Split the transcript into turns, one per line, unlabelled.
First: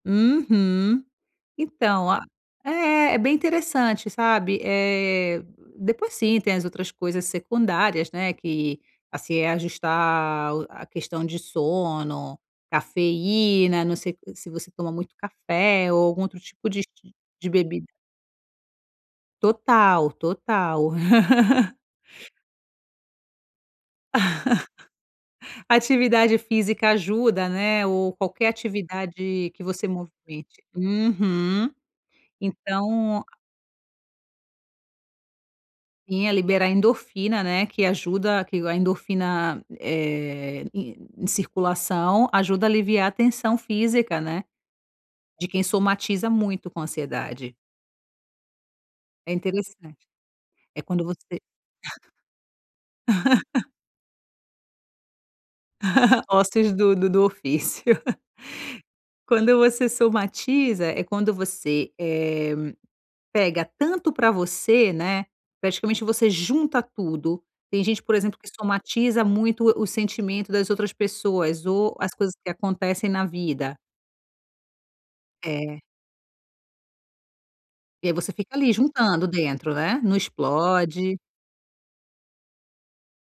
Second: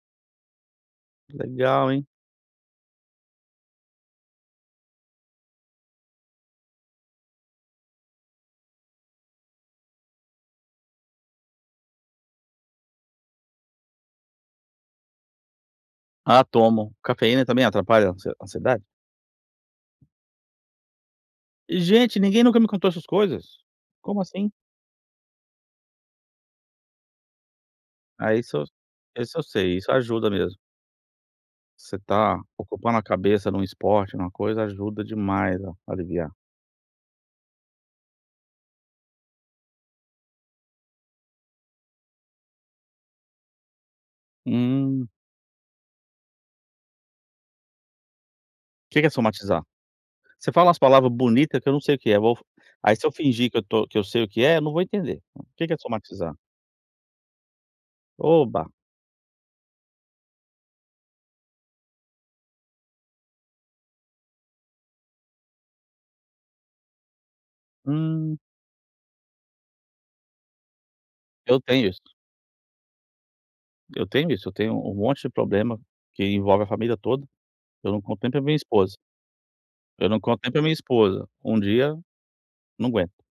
Uhum.
Legal, hein?
Então a é. É bem interessante, sabe. Eh, depois, sim, tem as outras coisas secundárias, né, que, assim, é ajustar o a questão de sono, cafeína não sei s se você toma muito café ou algum outro
Ah,
tipo de
tomo. Cafeína
de
também
bebida.
atrapalha ansi ansiedade?
Total, total.
Ih, gente, ninguém nunca me contou essas coisas! Como assim?
Atividade física ajuda, né, ou
Ah,
qualquer
isso isso eu
atividade que
sei.
você
Isso ajuda mesmo.
movimente uhum.
Você tá ocupando a
Então, a
cabeça num esporte, numa coisa, ajuda demais a
Sim,
aliviar.
a liberar endorfina, né, que ajuda que a endorfina, eh, em circulação ajuda a aliviar a tensão física, né,
Hum.
de quem somatiza muito com ansiedade.
O que que é
É
somatizar?
interessante.
Você fala umas
É quando
palavra
você
bonita que eu não sei o que é eu vou aí se eu fingir que eu tô que eu sei o que é, não vou entender. O que que é somatizar?
Ossos do do do ofício.
Oba.
Quando você somatiza é quando você, eh, pega tanto pra você, né, praticamente você junta tudo. Tem gente, por
Hum.
exemplo, que somatiza muito o sentimento das outras
Eu
pessoas
tenho
ou
isso.
as coisas que acontecem na vida.
Eu tenho isso. Eu tenho um monte de problema
É.
que envolve a família toda. Eu não
E aí
conto nem
você
para a
fica
minha
ali,
esposa.
juntando dentro, né.
Eu
Não
não conto nem para a minha
explode.
esposa. Um dia não aguento.